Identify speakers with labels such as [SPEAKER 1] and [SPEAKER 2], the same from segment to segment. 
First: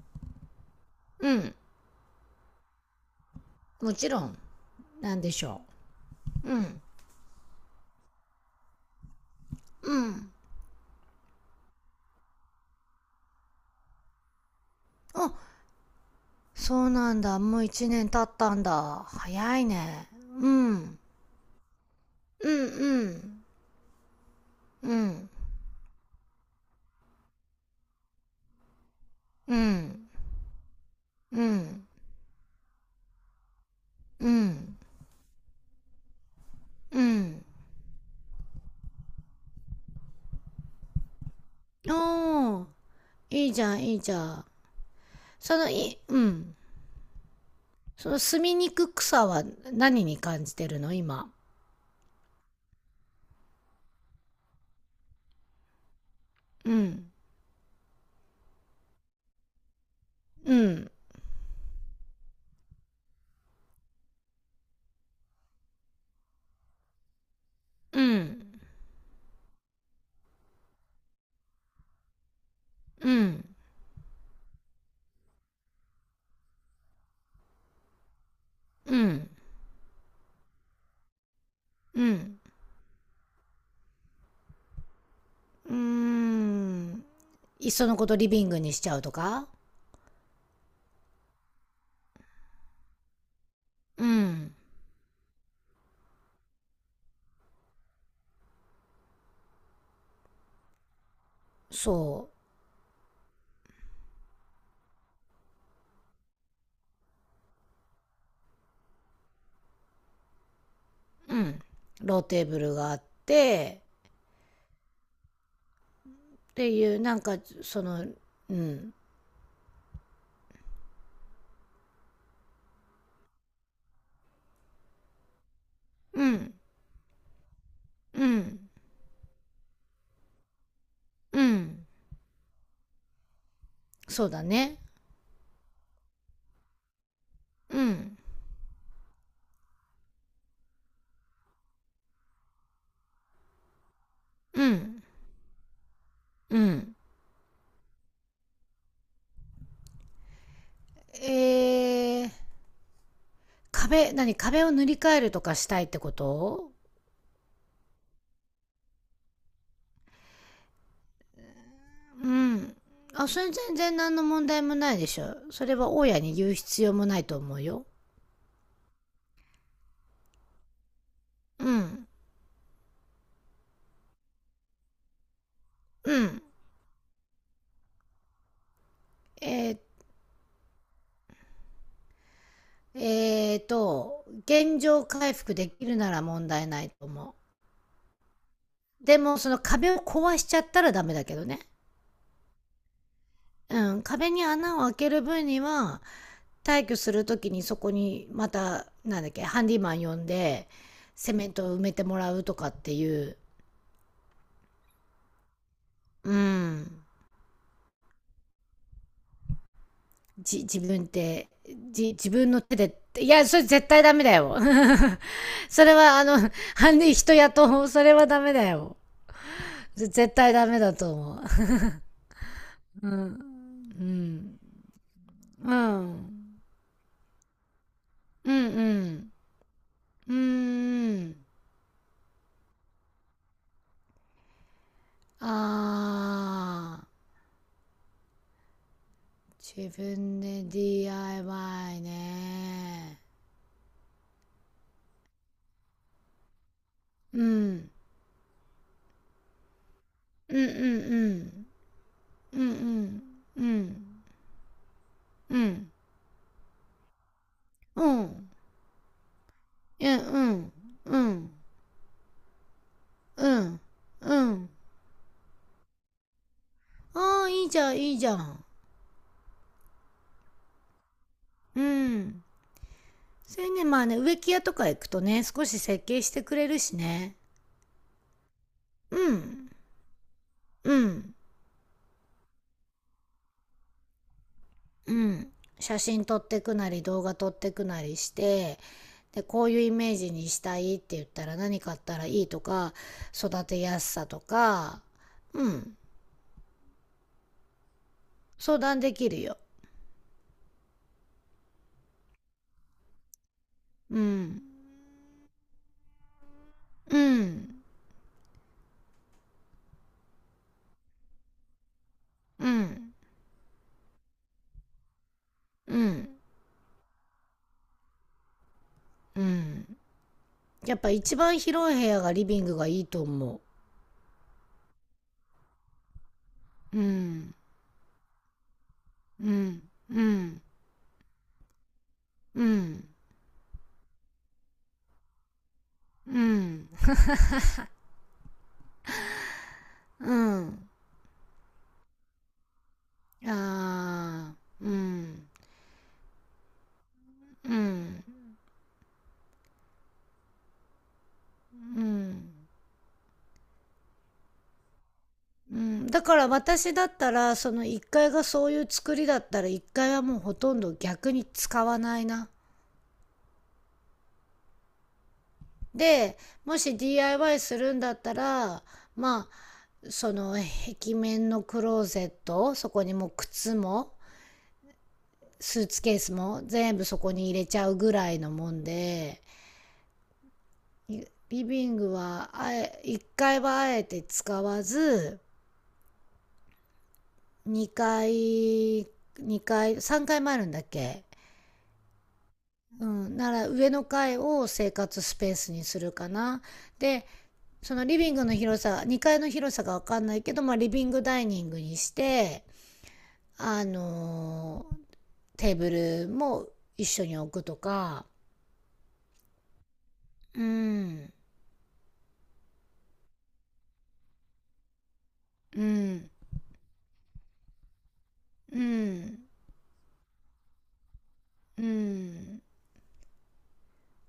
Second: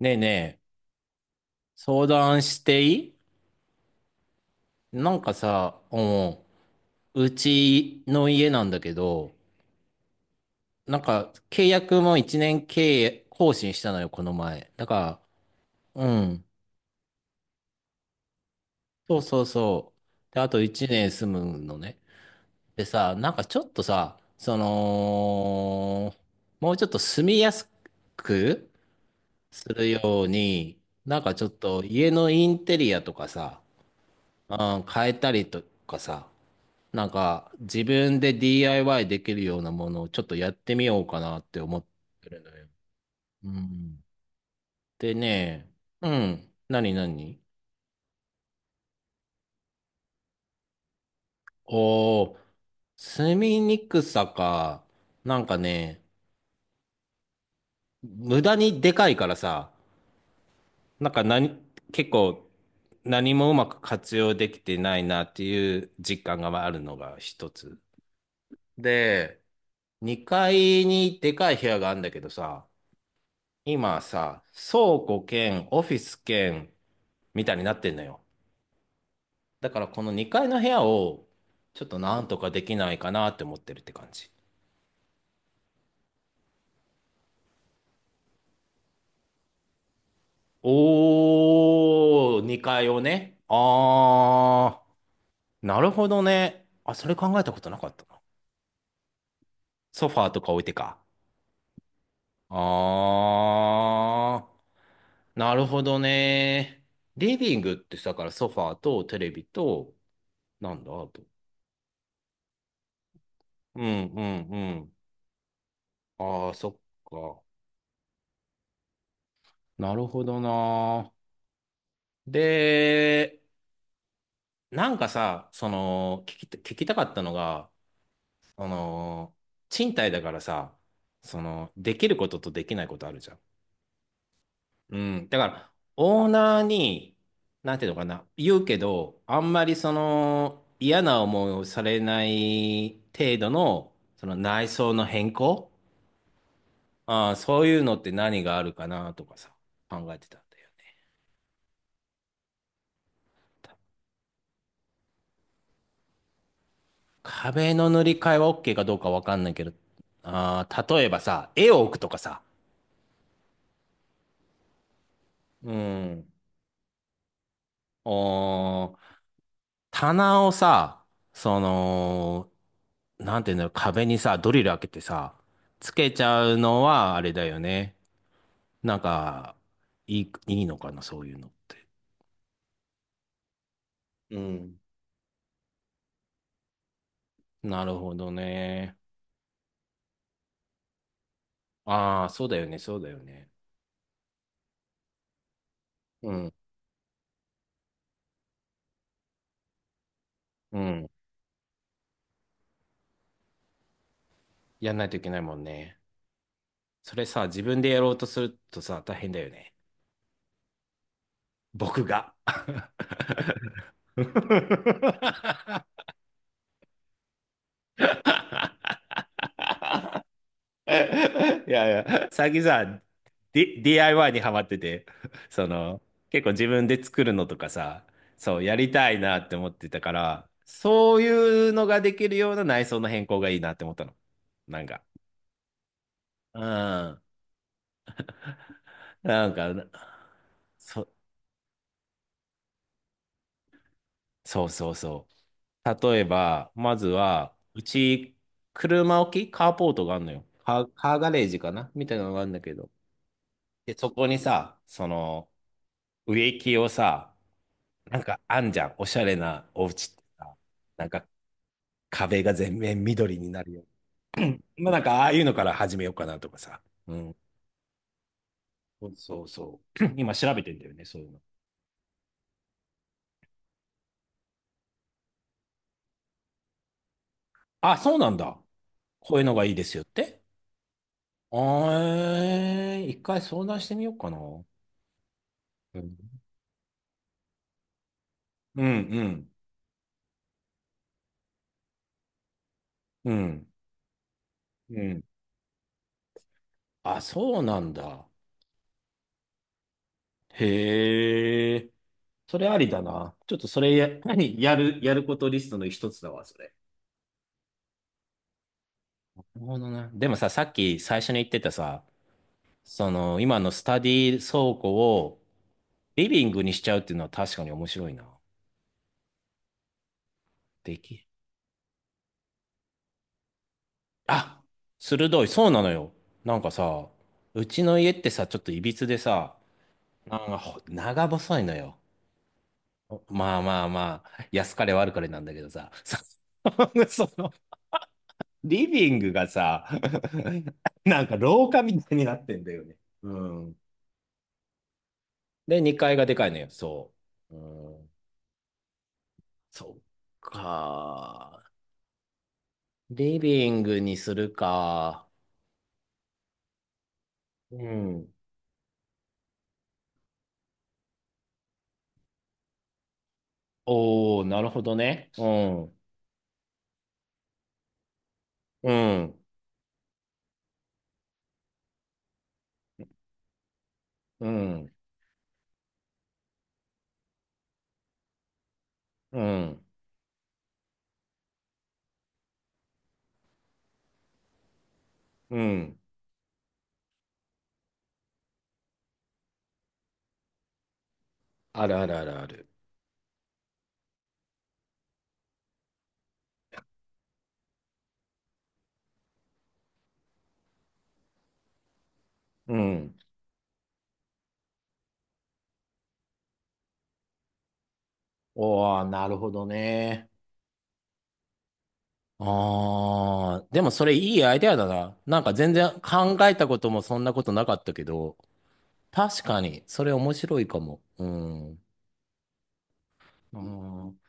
[SPEAKER 1] ねえねえ、
[SPEAKER 2] うん。
[SPEAKER 1] 相談していい？
[SPEAKER 2] もちろん。な
[SPEAKER 1] な
[SPEAKER 2] ん
[SPEAKER 1] ん
[SPEAKER 2] で
[SPEAKER 1] か
[SPEAKER 2] しょ
[SPEAKER 1] さ、うん、
[SPEAKER 2] う。うん、
[SPEAKER 1] うちの家なんだけど、なんか契約も1年契約更新したのよ、この前。だか
[SPEAKER 2] あ、
[SPEAKER 1] ら、うん、
[SPEAKER 2] そうなんだ、もう1年経ったんだ、
[SPEAKER 1] そうそう
[SPEAKER 2] 早い
[SPEAKER 1] そ
[SPEAKER 2] ね。
[SPEAKER 1] う。で、あ
[SPEAKER 2] う
[SPEAKER 1] と1
[SPEAKER 2] ん
[SPEAKER 1] 年住むのね。
[SPEAKER 2] う
[SPEAKER 1] でさ、なん
[SPEAKER 2] ん
[SPEAKER 1] かちょっとさ、そ
[SPEAKER 2] うんうん
[SPEAKER 1] の、もうちょっと住みやすく
[SPEAKER 2] う
[SPEAKER 1] する
[SPEAKER 2] ん
[SPEAKER 1] ように、なんか
[SPEAKER 2] う
[SPEAKER 1] ちょっと
[SPEAKER 2] ん
[SPEAKER 1] 家のインテリアとかさ、
[SPEAKER 2] う
[SPEAKER 1] う
[SPEAKER 2] ん
[SPEAKER 1] ん、変えたりとかさ、
[SPEAKER 2] う
[SPEAKER 1] なん
[SPEAKER 2] ん。
[SPEAKER 1] か、自分で DIY できるようなものをちょっとやってみようかなって思ってるの
[SPEAKER 2] おー、
[SPEAKER 1] よ。う
[SPEAKER 2] いいじゃんいい
[SPEAKER 1] ん。
[SPEAKER 2] じゃん。
[SPEAKER 1] で
[SPEAKER 2] そ
[SPEAKER 1] ね、
[SPEAKER 2] のい
[SPEAKER 1] う
[SPEAKER 2] う
[SPEAKER 1] ん。
[SPEAKER 2] ん
[SPEAKER 1] 何何、
[SPEAKER 2] その住みにくくさは何に感じてるの今？
[SPEAKER 1] おおー、住みにくさか。なんかね、
[SPEAKER 2] うん
[SPEAKER 1] 無駄にでかいからさ、
[SPEAKER 2] うん
[SPEAKER 1] なんか何、結構、何もうまく活用できてないなっていう実感があるのが一つ。
[SPEAKER 2] うん
[SPEAKER 1] で、2階にでかい部屋があるんだけどさ、
[SPEAKER 2] うん
[SPEAKER 1] 今さ、倉庫兼オフィス兼みたいになってんのよ。
[SPEAKER 2] うん
[SPEAKER 1] だからこの2階の部屋をちょっと
[SPEAKER 2] う
[SPEAKER 1] なんと
[SPEAKER 2] ん。
[SPEAKER 1] かできないかなって思ってるって感じ。
[SPEAKER 2] うーん、いっそのことリビングにしちゃうとか。
[SPEAKER 1] おー、2階をね。
[SPEAKER 2] うん、
[SPEAKER 1] あー、なるほどね。あ、それ考えたことなかったな。ソファーとか置いてか。
[SPEAKER 2] そ
[SPEAKER 1] あー、なるほどね。リビングってさ、だからソファーとテレビと、なんだ、あと。
[SPEAKER 2] う、うん、ローテーブルがあっ
[SPEAKER 1] う
[SPEAKER 2] て、
[SPEAKER 1] んうんうん。あー、
[SPEAKER 2] っ
[SPEAKER 1] そ
[SPEAKER 2] て
[SPEAKER 1] っ
[SPEAKER 2] いうなんか
[SPEAKER 1] か。
[SPEAKER 2] その、うん
[SPEAKER 1] なるほどな。で、なんかさ、その、
[SPEAKER 2] うん
[SPEAKER 1] 聞きたかったのが、
[SPEAKER 2] う
[SPEAKER 1] そ
[SPEAKER 2] ん。
[SPEAKER 1] の、賃貸だからさ、そ
[SPEAKER 2] う
[SPEAKER 1] の、
[SPEAKER 2] ん、
[SPEAKER 1] できることとできないことあるじゃん。
[SPEAKER 2] そうだね。
[SPEAKER 1] うん。だから、オーナーに、な
[SPEAKER 2] う
[SPEAKER 1] んていうのか
[SPEAKER 2] ん
[SPEAKER 1] な、言うけど、あんまりその、嫌な思いをされない程度の、その
[SPEAKER 2] う
[SPEAKER 1] 内装
[SPEAKER 2] ん
[SPEAKER 1] の変更、
[SPEAKER 2] うん。
[SPEAKER 1] ああ、そういうのって何があるかなとかさ、考えてたんだよね。
[SPEAKER 2] えー、壁、壁を塗り替えるとかしたいってこと？
[SPEAKER 1] 壁の塗り替えは OK かどうかわかんないけど、あー、例えばさ、絵を置くとか
[SPEAKER 2] う
[SPEAKER 1] さ、
[SPEAKER 2] ん。あ、それ全然何の問題もないでしょ、そ
[SPEAKER 1] う
[SPEAKER 2] れは大家
[SPEAKER 1] ん。
[SPEAKER 2] に言う必要もないと思うよ。
[SPEAKER 1] おー、棚をさ、そ
[SPEAKER 2] うん。
[SPEAKER 1] の、なんていうんだろう、壁にさ、ドリル開けてさ、つけ
[SPEAKER 2] う
[SPEAKER 1] ち
[SPEAKER 2] ん。
[SPEAKER 1] ゃうのはあれだよね。なんか、
[SPEAKER 2] えー、
[SPEAKER 1] いいのかな、そういうのって。う
[SPEAKER 2] 現
[SPEAKER 1] ん。
[SPEAKER 2] 状回復できるなら問題ないと思う。
[SPEAKER 1] なるほどね。
[SPEAKER 2] でもその壁を壊しちゃったらダメだけどね。
[SPEAKER 1] ああ、そうだよね、そうだよね。
[SPEAKER 2] うん、壁に穴を開ける分には、
[SPEAKER 1] うん、
[SPEAKER 2] 退去する時にそこにまた、なんだっけ、ハンディマン呼んで
[SPEAKER 1] うん。
[SPEAKER 2] セメントを埋めてもらうとかっていう。
[SPEAKER 1] やんないといけないもんね。
[SPEAKER 2] うん。
[SPEAKER 1] それさ、自分でやろうとするとさ、大変だよね。
[SPEAKER 2] 自分って？
[SPEAKER 1] 僕
[SPEAKER 2] じ自
[SPEAKER 1] が。
[SPEAKER 2] 分の手でっていや、それ絶対ダ
[SPEAKER 1] い
[SPEAKER 2] メだよ それはあの、ハンディ人雇う、それはダメだよ。絶対ダメだと思う
[SPEAKER 1] やい や、最近さ、
[SPEAKER 2] う
[SPEAKER 1] DIY にハ
[SPEAKER 2] ん。
[SPEAKER 1] マってて、そ
[SPEAKER 2] う
[SPEAKER 1] の、
[SPEAKER 2] ん。
[SPEAKER 1] 結構自分で作るのとかさ、
[SPEAKER 2] う
[SPEAKER 1] そう、やりたい
[SPEAKER 2] ん
[SPEAKER 1] なって思ってたか
[SPEAKER 2] う
[SPEAKER 1] ら、
[SPEAKER 2] ん。う
[SPEAKER 1] そう
[SPEAKER 2] ん。
[SPEAKER 1] いうのができるような内装の変更がいいなって思ったの。なんか。う
[SPEAKER 2] ああ、
[SPEAKER 1] ん。なんか、
[SPEAKER 2] 自分で
[SPEAKER 1] そ、
[SPEAKER 2] DIY ね。
[SPEAKER 1] そうそうそう。例えば、まず
[SPEAKER 2] う
[SPEAKER 1] は、う
[SPEAKER 2] ん。
[SPEAKER 1] ち、車置きカーポートがあるのよ。
[SPEAKER 2] うんうんう
[SPEAKER 1] カーガレージ
[SPEAKER 2] ん。
[SPEAKER 1] かなみたいなのがあるん
[SPEAKER 2] う
[SPEAKER 1] だ
[SPEAKER 2] んう
[SPEAKER 1] けど。
[SPEAKER 2] ん。う
[SPEAKER 1] で、
[SPEAKER 2] ん。
[SPEAKER 1] そこにさ、その、
[SPEAKER 2] うん。
[SPEAKER 1] 植木をさ、
[SPEAKER 2] う
[SPEAKER 1] なんか
[SPEAKER 2] ん。
[SPEAKER 1] あんじゃん。おしゃれなお家っ
[SPEAKER 2] え、
[SPEAKER 1] て
[SPEAKER 2] う
[SPEAKER 1] さ、
[SPEAKER 2] ん
[SPEAKER 1] なん
[SPEAKER 2] う
[SPEAKER 1] か
[SPEAKER 2] ん。
[SPEAKER 1] 壁が全面緑
[SPEAKER 2] う
[SPEAKER 1] になる
[SPEAKER 2] ん。
[SPEAKER 1] よう
[SPEAKER 2] う
[SPEAKER 1] に。
[SPEAKER 2] ん。
[SPEAKER 1] まあなんかああいうのから始めようかなとかさ。うん。
[SPEAKER 2] ああ、いいじゃん、いいじゃん。
[SPEAKER 1] そうそうそう。今調べてんだよね、そういうの。
[SPEAKER 2] うん。それね、まあね、植木屋とか行くとね、少し設計してくれるしね。
[SPEAKER 1] あ、そうなんだ。
[SPEAKER 2] う
[SPEAKER 1] こういうのが
[SPEAKER 2] ん。
[SPEAKER 1] いいですよって。
[SPEAKER 2] うん。
[SPEAKER 1] あー、一回相談してみようかな。う
[SPEAKER 2] うん。写真撮
[SPEAKER 1] ん、
[SPEAKER 2] ってくなり、動画撮ってくなりして、
[SPEAKER 1] う
[SPEAKER 2] で
[SPEAKER 1] ん、
[SPEAKER 2] こういうイメージにしたいって言ったら、何買ったらいいとか、
[SPEAKER 1] う
[SPEAKER 2] 育
[SPEAKER 1] ん、
[SPEAKER 2] てやすさと
[SPEAKER 1] う
[SPEAKER 2] か、
[SPEAKER 1] ん。
[SPEAKER 2] うん、
[SPEAKER 1] あ、そうなんだ。
[SPEAKER 2] 相談できるよ。
[SPEAKER 1] へえ。それありだな。ちょっとそれや、
[SPEAKER 2] う
[SPEAKER 1] 何
[SPEAKER 2] ん
[SPEAKER 1] やる、やることリストの一つだわ、それ。
[SPEAKER 2] うん
[SPEAKER 1] なるほどね。でもさ、さっき最初に言ってたさ、
[SPEAKER 2] う
[SPEAKER 1] そ
[SPEAKER 2] ん
[SPEAKER 1] の、今のスタディ倉庫を
[SPEAKER 2] う
[SPEAKER 1] リ
[SPEAKER 2] ん
[SPEAKER 1] ビングにしちゃうっていうのは確かに面白いな。
[SPEAKER 2] うん。や
[SPEAKER 1] で
[SPEAKER 2] っぱ
[SPEAKER 1] き、
[SPEAKER 2] 一番広い部屋がリビングがいいと思
[SPEAKER 1] あ、鋭い、そうなのよ。なんか
[SPEAKER 2] う。う
[SPEAKER 1] さ、
[SPEAKER 2] ん
[SPEAKER 1] うちの家ってさ、ちょっといびつで
[SPEAKER 2] う
[SPEAKER 1] さ、
[SPEAKER 2] んう
[SPEAKER 1] なんか
[SPEAKER 2] ん
[SPEAKER 1] 長細いのよ。
[SPEAKER 2] うん
[SPEAKER 1] お、まあまあまあ、安かれ悪かれなんだけどさ、
[SPEAKER 2] うん。
[SPEAKER 1] その、リビングがさ、
[SPEAKER 2] う ん
[SPEAKER 1] なんか廊下みたいになってんだよね。うん。
[SPEAKER 2] あー。うん
[SPEAKER 1] で、2階がでかいのよ、そう。う
[SPEAKER 2] う
[SPEAKER 1] ん、
[SPEAKER 2] ん
[SPEAKER 1] そっか。
[SPEAKER 2] うん。
[SPEAKER 1] リビングにするか。
[SPEAKER 2] うん、だから私だったらそ
[SPEAKER 1] う
[SPEAKER 2] の1階
[SPEAKER 1] ん。
[SPEAKER 2] がそういう作りだったら1階はもうほとんど逆に使わないな。
[SPEAKER 1] おー、なるほどね。うん。
[SPEAKER 2] で、もし DIY するんだったら、
[SPEAKER 1] うん。
[SPEAKER 2] まあその、壁面のクローゼット、そこにもう靴も
[SPEAKER 1] うん。
[SPEAKER 2] スーツケースも全部そこに入れちゃうぐらいのもん
[SPEAKER 1] う
[SPEAKER 2] で、
[SPEAKER 1] ん。
[SPEAKER 2] リビングは1階はあえて使わず、
[SPEAKER 1] うん。
[SPEAKER 2] 2階、3階もあるんだっけ？
[SPEAKER 1] あるあるあるある。
[SPEAKER 2] うん、なら上の階を生活スペースにするかな。で、そのリビングの広さ、2階の広さがわかんないけど、まあリビングダイニングにして、
[SPEAKER 1] うん。
[SPEAKER 2] あのー、テーブルも一緒に置くとか。
[SPEAKER 1] おー、なるほどね。
[SPEAKER 2] うん、
[SPEAKER 1] あー、でもそれいいアイデアだな。なんか全
[SPEAKER 2] う
[SPEAKER 1] 然
[SPEAKER 2] ん、
[SPEAKER 1] 考えたこともそんなことなかったけど、
[SPEAKER 2] う
[SPEAKER 1] 確
[SPEAKER 2] ん、
[SPEAKER 1] かに、それ面白いかも。うん。
[SPEAKER 2] うん、
[SPEAKER 1] うん。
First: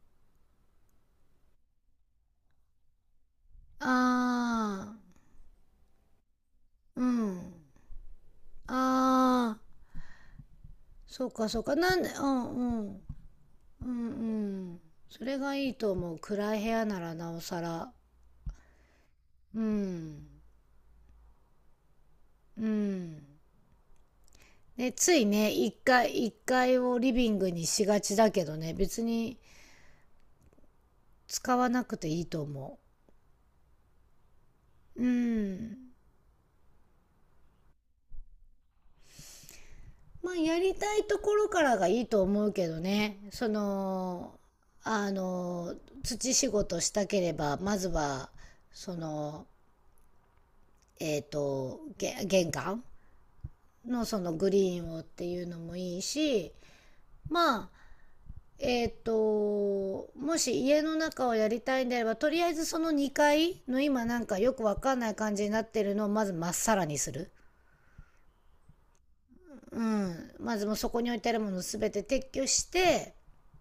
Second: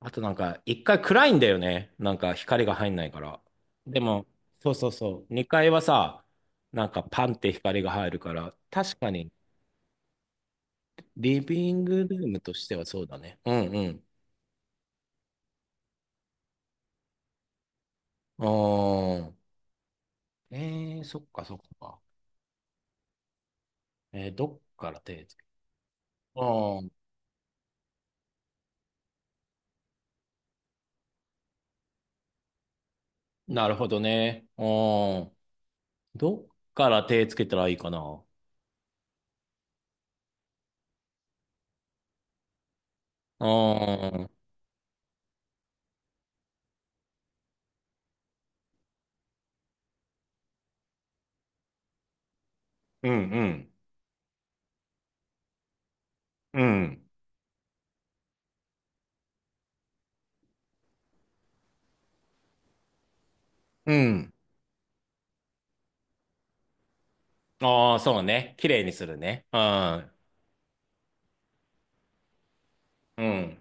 [SPEAKER 1] あとなんか、一回暗いんだよね。なんか光が入んないから。でも、そうそう
[SPEAKER 2] あ
[SPEAKER 1] そう。二階はさ、なん
[SPEAKER 2] ー、
[SPEAKER 1] か
[SPEAKER 2] う
[SPEAKER 1] パンって
[SPEAKER 2] ん、
[SPEAKER 1] 光が入るから、確かに
[SPEAKER 2] あー、そう
[SPEAKER 1] リ
[SPEAKER 2] かそう
[SPEAKER 1] ビ
[SPEAKER 2] か、
[SPEAKER 1] ン
[SPEAKER 2] なん
[SPEAKER 1] グル
[SPEAKER 2] で、う
[SPEAKER 1] ーム
[SPEAKER 2] ん、
[SPEAKER 1] としては
[SPEAKER 2] う
[SPEAKER 1] そ
[SPEAKER 2] ん、
[SPEAKER 1] うだね。うんう
[SPEAKER 2] うん、う
[SPEAKER 1] ん。
[SPEAKER 2] ん。それがいいと思う。暗い部屋ならなおさら。
[SPEAKER 1] うーん。
[SPEAKER 2] うん。
[SPEAKER 1] えー、そっかそっか。
[SPEAKER 2] うん。
[SPEAKER 1] えー、どっか
[SPEAKER 2] ね、
[SPEAKER 1] ら
[SPEAKER 2] つ
[SPEAKER 1] 手
[SPEAKER 2] い
[SPEAKER 1] つけ、
[SPEAKER 2] ね、一階、一
[SPEAKER 1] あ
[SPEAKER 2] 階
[SPEAKER 1] ー、
[SPEAKER 2] をリビングにしがちだけどね、別に使わなくていいと思
[SPEAKER 1] なるほどね。あ
[SPEAKER 2] う。う
[SPEAKER 1] ー、
[SPEAKER 2] ん。
[SPEAKER 1] どっから手つけたらいいかな。
[SPEAKER 2] まあ、やりたいところからがいいと思うけどね。
[SPEAKER 1] う
[SPEAKER 2] そ
[SPEAKER 1] ーん。
[SPEAKER 2] の、あの、土仕事したければ、まずは、その、玄関
[SPEAKER 1] うんうん。
[SPEAKER 2] のそのグリーンをっていうのもいいし、
[SPEAKER 1] うん。
[SPEAKER 2] まあ、もし家の中をやりたいんであれば、とりあえずその2階の
[SPEAKER 1] う
[SPEAKER 2] 今なん
[SPEAKER 1] ん。
[SPEAKER 2] かよくわかんない感じになってるのをまずまっさらにする。
[SPEAKER 1] ああ、そうね。綺麗にするね。う
[SPEAKER 2] う
[SPEAKER 1] ん。
[SPEAKER 2] ん。まずもうそこに置いてあるものすべて撤去して、
[SPEAKER 1] うん。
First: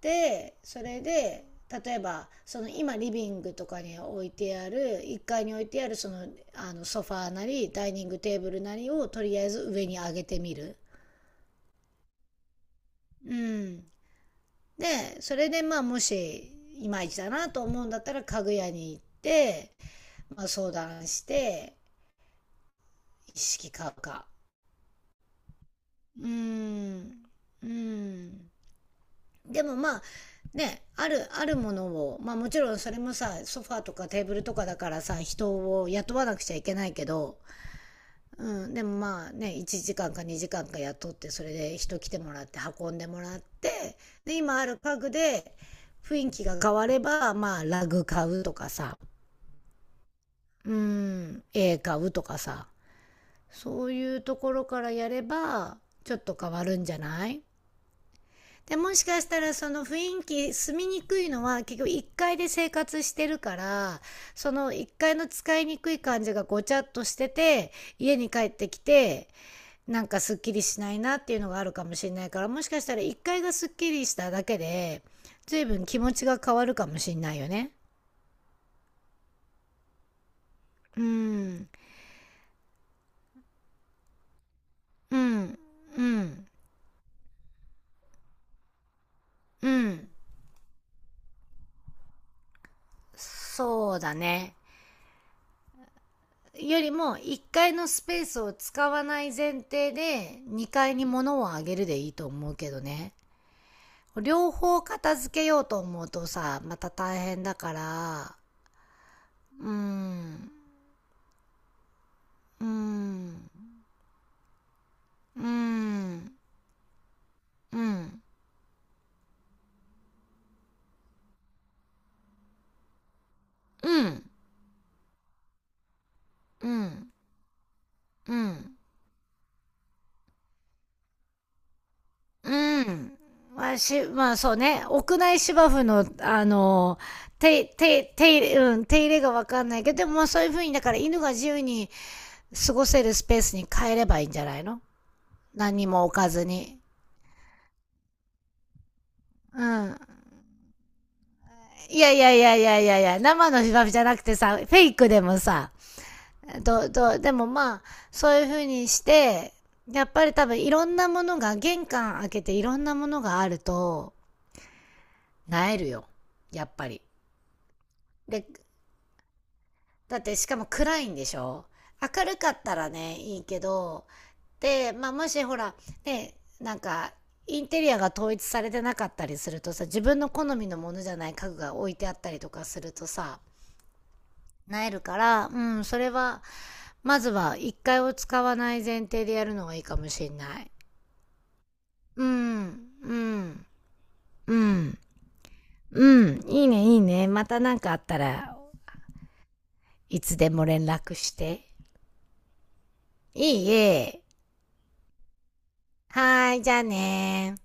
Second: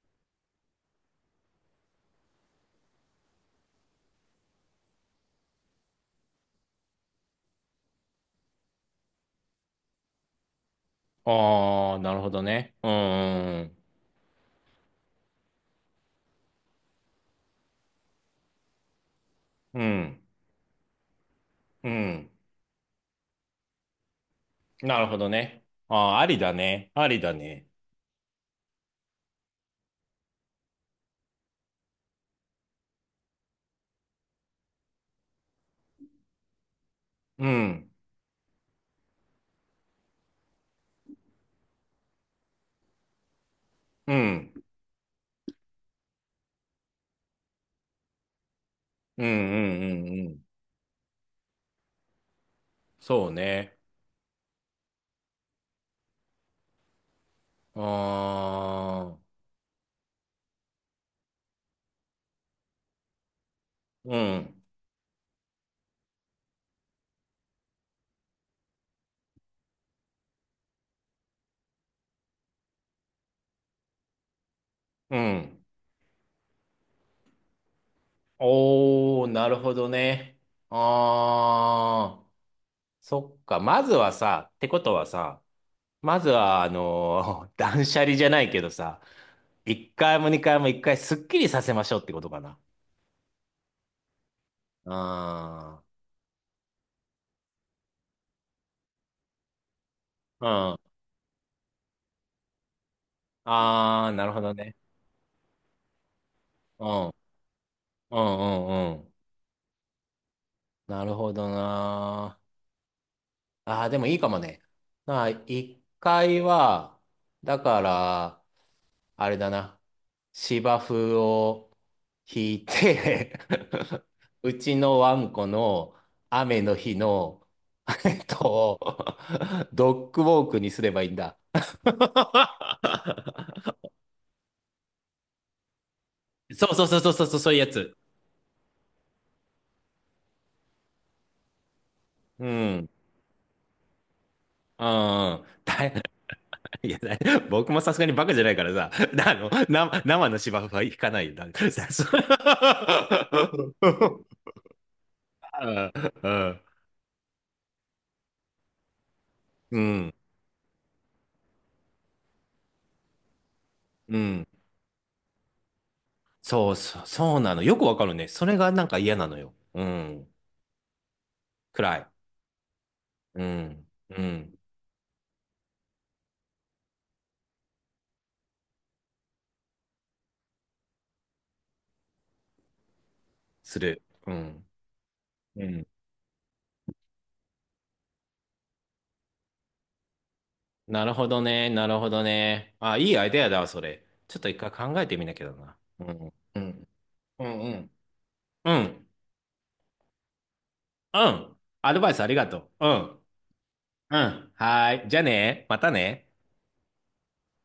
[SPEAKER 2] で、それで、例えば、その今リビングとかに置いてある、1階に置いてあるその、あのソファーなり、ダイニングテーブルなりをとりあえず上に上げてみる。
[SPEAKER 1] ああ、なるほどね。うん、
[SPEAKER 2] う
[SPEAKER 1] うん、
[SPEAKER 2] ん。で、それでまあもし、いまいちだなと思うんだったら家具屋に行って、
[SPEAKER 1] うん。
[SPEAKER 2] まあ、相談して、
[SPEAKER 1] ん、
[SPEAKER 2] 意識買うか。
[SPEAKER 1] なるほどね。ああ、あ
[SPEAKER 2] うー
[SPEAKER 1] りだね。あ
[SPEAKER 2] ん。
[SPEAKER 1] りだね。
[SPEAKER 2] うーん。でもまあ、ね、ある、あるものを、まあもちろんそれもさ、ソファーとかテーブルとかだからさ、人を雇わなくちゃいけないけど、
[SPEAKER 1] うん、
[SPEAKER 2] うん、でもまあね、1時間か2時間かんか雇って、それで人来てもらって、運んでもらって、
[SPEAKER 1] う
[SPEAKER 2] で、今
[SPEAKER 1] ん、
[SPEAKER 2] ある家具で雰囲気が変われば、まあラグ買うとかさ、
[SPEAKER 1] うん、うん、うん。うん、
[SPEAKER 2] うん、絵買うとかさ、
[SPEAKER 1] そうね。
[SPEAKER 2] そういうところからやればちょっと変わるんじゃない？
[SPEAKER 1] あ
[SPEAKER 2] でもし
[SPEAKER 1] あ、
[SPEAKER 2] かしたらその雰囲気、住みにくいのは結局1階で生活してるから、
[SPEAKER 1] う
[SPEAKER 2] そ
[SPEAKER 1] ん、
[SPEAKER 2] の1階の使いにくい感じがごちゃっとしてて、家に帰ってきてなんかすっきりしないなっていうのがあるかもしれないから、もしかしたら1階がすっきりしただけで
[SPEAKER 1] うん。
[SPEAKER 2] 随分気持ちが変わるかもしれないよね。
[SPEAKER 1] おー、なるほどね。
[SPEAKER 2] うーん
[SPEAKER 1] ああ、そっか。まずはさ、ってことは
[SPEAKER 2] う
[SPEAKER 1] さ、
[SPEAKER 2] んう
[SPEAKER 1] まず
[SPEAKER 2] ん
[SPEAKER 1] は、断捨離じゃないけどさ、
[SPEAKER 2] う
[SPEAKER 1] 一
[SPEAKER 2] ん。
[SPEAKER 1] 回も二回も一回すっきりさせましょうってことかな。
[SPEAKER 2] そうだね。
[SPEAKER 1] ああ。
[SPEAKER 2] よりも1階のスペースを使わない前提で
[SPEAKER 1] うん。あ
[SPEAKER 2] 2階に物をあげるでいいと思うけどね。
[SPEAKER 1] あ、なるほ
[SPEAKER 2] 両
[SPEAKER 1] どね。
[SPEAKER 2] 方片付けようと思うとさ、ま
[SPEAKER 1] う
[SPEAKER 2] た
[SPEAKER 1] ん。うん
[SPEAKER 2] 大変だか
[SPEAKER 1] う
[SPEAKER 2] ら。
[SPEAKER 1] んうん。
[SPEAKER 2] うーん、
[SPEAKER 1] なるほどな。
[SPEAKER 2] うーん、
[SPEAKER 1] ああ、でもいいかもね。まあ、
[SPEAKER 2] うー
[SPEAKER 1] 一
[SPEAKER 2] ん、
[SPEAKER 1] 回は、だ
[SPEAKER 2] う
[SPEAKER 1] か
[SPEAKER 2] ん、
[SPEAKER 1] ら、あれだな。芝生を引いて
[SPEAKER 2] う ん、
[SPEAKER 1] うちのワンコの雨
[SPEAKER 2] う
[SPEAKER 1] の日
[SPEAKER 2] ん、
[SPEAKER 1] の、えっ
[SPEAKER 2] うん、
[SPEAKER 1] と、ドッグウォークにすればいいんだ。
[SPEAKER 2] うん。し、まあそうね、屋内芝生の、あ
[SPEAKER 1] そうそうそ
[SPEAKER 2] の、
[SPEAKER 1] うそうそう、そういう
[SPEAKER 2] 手、
[SPEAKER 1] やつ。
[SPEAKER 2] 手、手入れ、うん、手入れがわかんないけど、でもそういう風に、だから犬が自由に
[SPEAKER 1] う
[SPEAKER 2] 過ご
[SPEAKER 1] ん。
[SPEAKER 2] せるスペースに変えればいいんじゃないの？
[SPEAKER 1] うんうん。
[SPEAKER 2] 何にも置かずに。
[SPEAKER 1] いや、僕もさすがにバカじゃないからさ、
[SPEAKER 2] うん。
[SPEAKER 1] 生の芝生は引かないよ。
[SPEAKER 2] い
[SPEAKER 1] そう。
[SPEAKER 2] やいやいやいやいやいや、生のフィファフじゃなくて さ、フェイクでもさ、ど、ど、でもまあ、そういう風にして、
[SPEAKER 1] うん、
[SPEAKER 2] や
[SPEAKER 1] う
[SPEAKER 2] っ
[SPEAKER 1] ん。
[SPEAKER 2] ぱり多分いろんなものが、玄関開けていろんなものがあると、
[SPEAKER 1] うん、
[SPEAKER 2] なえるよ。や
[SPEAKER 1] そ
[SPEAKER 2] っ
[SPEAKER 1] う
[SPEAKER 2] ぱ
[SPEAKER 1] そ
[SPEAKER 2] り。
[SPEAKER 1] う、そうなの。よくわかるね。
[SPEAKER 2] で、
[SPEAKER 1] それがなんか嫌なのよ。う
[SPEAKER 2] だっ
[SPEAKER 1] ん。
[SPEAKER 2] てしかも暗いんでしょ？
[SPEAKER 1] 暗い。
[SPEAKER 2] 明るかったらね、い
[SPEAKER 1] う
[SPEAKER 2] いけ
[SPEAKER 1] ん。
[SPEAKER 2] ど、
[SPEAKER 1] うん。
[SPEAKER 2] で、まあ、もしほら、ね、なんか、インテリアが統一されてなかったりするとさ、自分の好みのものじゃない家具が置いてあったりとかするとさ、
[SPEAKER 1] する。うん。
[SPEAKER 2] なえるから、う
[SPEAKER 1] う
[SPEAKER 2] ん、
[SPEAKER 1] ん。
[SPEAKER 2] それは、まずは一回を使わない前提でやるのがいいかもしんない。
[SPEAKER 1] なるほどね。なるほど
[SPEAKER 2] う
[SPEAKER 1] ね。
[SPEAKER 2] ん、
[SPEAKER 1] あ、い
[SPEAKER 2] う
[SPEAKER 1] いアイデアだわ、
[SPEAKER 2] ん、
[SPEAKER 1] それ。ちょっと
[SPEAKER 2] う
[SPEAKER 1] 一回考
[SPEAKER 2] ん、
[SPEAKER 1] えてみなきゃだな。う
[SPEAKER 2] う
[SPEAKER 1] ん。
[SPEAKER 2] ん、
[SPEAKER 1] う
[SPEAKER 2] いいね、
[SPEAKER 1] ん。
[SPEAKER 2] いいね。ま
[SPEAKER 1] う
[SPEAKER 2] た
[SPEAKER 1] ん。う
[SPEAKER 2] なん
[SPEAKER 1] ん。
[SPEAKER 2] かあったら
[SPEAKER 1] うん。
[SPEAKER 2] いつでも連絡
[SPEAKER 1] う
[SPEAKER 2] し
[SPEAKER 1] ん、
[SPEAKER 2] て。
[SPEAKER 1] アドバイスありがとう。うん。
[SPEAKER 2] いい
[SPEAKER 1] う
[SPEAKER 2] え。
[SPEAKER 1] ん。はーい。じゃあね。またね。
[SPEAKER 2] はーい、じゃあねー